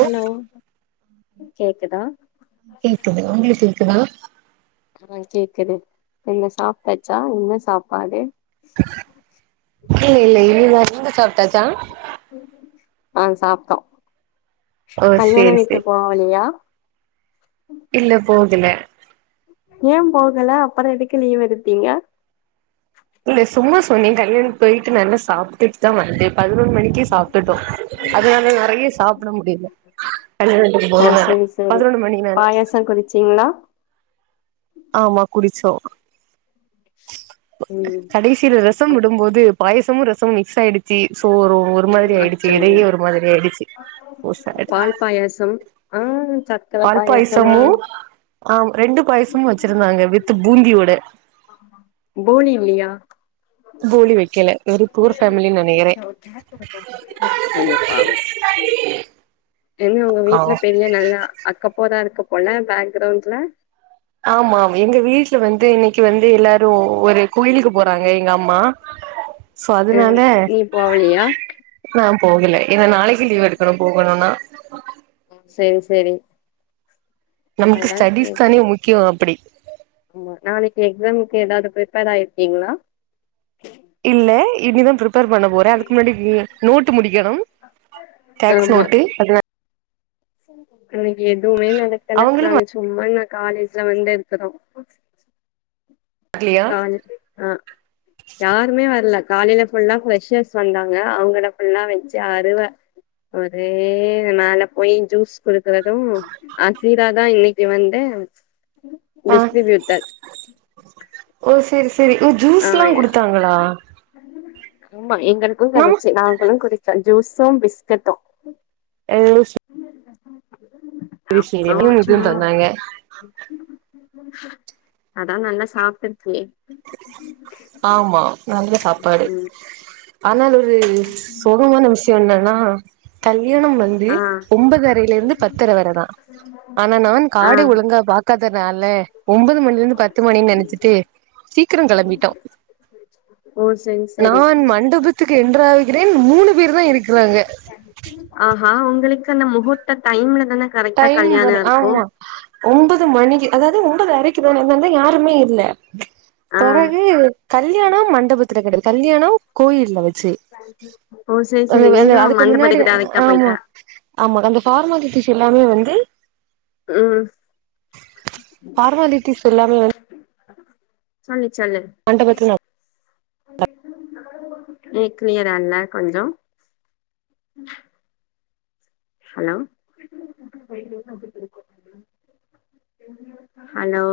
hello கேக்குதா கேக்குது உங்ளு கேக்குதா ஆ கேக்குது என்ன சாப்ட்டாச்சா என்ன சாப்பாடே இல்ல இல்ல இல்லுர் வந்து சாப்ட்டாச்சா ஆ சாப்ட்டோ ஓ கல்யாண சேரி சே வீட்டு போவலையா இல்ல போகெல ஏன் போகல அப்பற எதுக்கு லீவ் எடுத்தீங்க இல்ல சும்மா சொன்னே கல்யாண்க் போய்ட்டு நல்லா சாப்ட்டு த்தா வந்து பதினொண் மணிக்கே சாப்ட்டுட்டோ அதுனால நறையா சாப்ட முடிய்ல பன்னிரெண்டுக்கு போர ஓ வேல பதினொன்னு மணி நால ச்சிங்ளா ஆமா குடிச்சோ ம் கடைசில ரசம் விடும்போது பாயசமு ரசமு மிக்ஸ் ஆய்டி ச்சி சோறு ஒரு மாரி ஆய்டுச்சி அச்சோ எலையே ஒரு மாதிரி ஆய்டுச்சி ஓ சாட் பயாசம் ஆ ச்சாட் பால் பாய்சமு ஆம் ரெண்டு பாய்சமு வச்சிருந்தாங்க வித்து பூந்தியோடெ போலி இல்லியா போலி வெக்கலே ஒரு பூர் ஃபேமிலி நெனைகிறே ஒ டா குடுக்கும் [inaudible] ஐயோ பாவம் கெல்வி உங்க ஆ வீட்ல பெரிய நல்லா அக்கப்போரா இருக்க போல பேக்கரவுண்ட்ல ஆமாம் எங்க வீட்ல வந்து இன்னைக்கு வந்து எல்லாரு ஒரு குயிலுக்கு போறாங்க எங்க அம்மா சோ ம் அதனால நீ போவலியா நா போகல ஏனா நாளைக்கு லீவ் எடுக்கணு போகணும்னா சரி சரி நமக்கு ஸ்டடிஸ் தானே முக்கிய அப்டி ம்ம் நாளைக்கு எக்ஸாம்கக்கு ஏதாவது ப்ரிப்பேர் ஆயிருக்கீங்களா இல்ல இனிதா ப்ரிப்பர் பண்ண போ அதுக்கு முன்னாடி நோட்டு முடிக்கணு டக்ஸ் நோட்டு அத எனக்கு எதுவுமே நடக்கல அவங்களு நாங்க சும்மா நா காலேஜ்ல வந்து இருக்குறோ வரலையா காலக்கே ஹா யாருமே வரல காலையில ஃபுல்லா ஃப்ரெஷர்ஸ் வந்தாங்க அவங்கள ஃபுல்லா வச்சி அருவ ஒரே மேல போய் ஜூஸ் குடுக்குறதும் அசிராதா இன்னிக்கு வந்த ஆ டிஸ்டிரிபியூடர் ஓ செரி சரி ஓ ஜூஸ் ஆ எல்லா குடுத்தாங்களா ஆமா எங்களுக்கும் நம்ம கடச்சி நாங்களும் குடிச்சோ ஜூஸும் பிஸ்கட்டும் ஏ லுசு [unintelligible] அப்றோ இதுவும் சும் இதுவும் தந்தாங்க அதா நல்லா சாப்டிருக்கியே ஆமா நல்ல சாப்பாடு ம் ஆனா ஒரு சோகமான விஷயோ என்னன்னா கல்யாண வந்து ஆ ஒன்பதரையிலிருந்து பத்தர வரதா ஆனா நான் காட ஆ ஒழுங்கா பாக்காதனால ஒன்பது மணில இருந்து பத்து மணின்னு நனச்சிட்டு திரு கிளம்பிட்டோ சரி [inaudible] ஒ சரி நான் மண்டபத்துக்கு எண்டர்ராகிறேன் மூணு பேர் தா இருக்குறாங்க ஆஹா உங்களுக்கு அந்த முகூர்த்த டைம்ல தான கரெக்டா டைம் கல்யாணோ வரு இருக்கு ஆமா ஒன்பது மணிக்கு அதாவது ஒன்பது அரைக்குதான அதுனாலதா யாருமே இல்ல ஆ பிறகு கல்யாண மண்டபத்துல கடயாது கல்யானோ கோயில்ல வச்சு ஓ செரி அந்த செரி அந்த நீங்க அதுக்கு முன்னாடி மண்டபத்துக்கு டேரக்டா ஆமா போயிட்டா ஆமா அந்த ஃபார்மாலிட்டிஸ் எல்லாமே வந்து ம் ஃபார்மாலிட்டடிஸ் எல்லாமே வந்து சொல்லு சொல்லு மண்டபத்துல நீ கிளியரா இல்ல கொஞ்சோ ஹலோ ஹலோ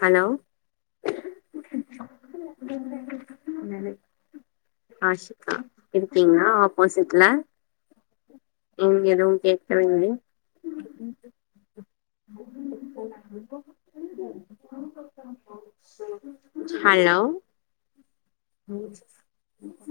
ஹலோ என்னது ஆஷிகா இருக்கீங்களா ஆபோசிட்ல இங்க எதவு கேட்கலங்கலே ஹலோ ம்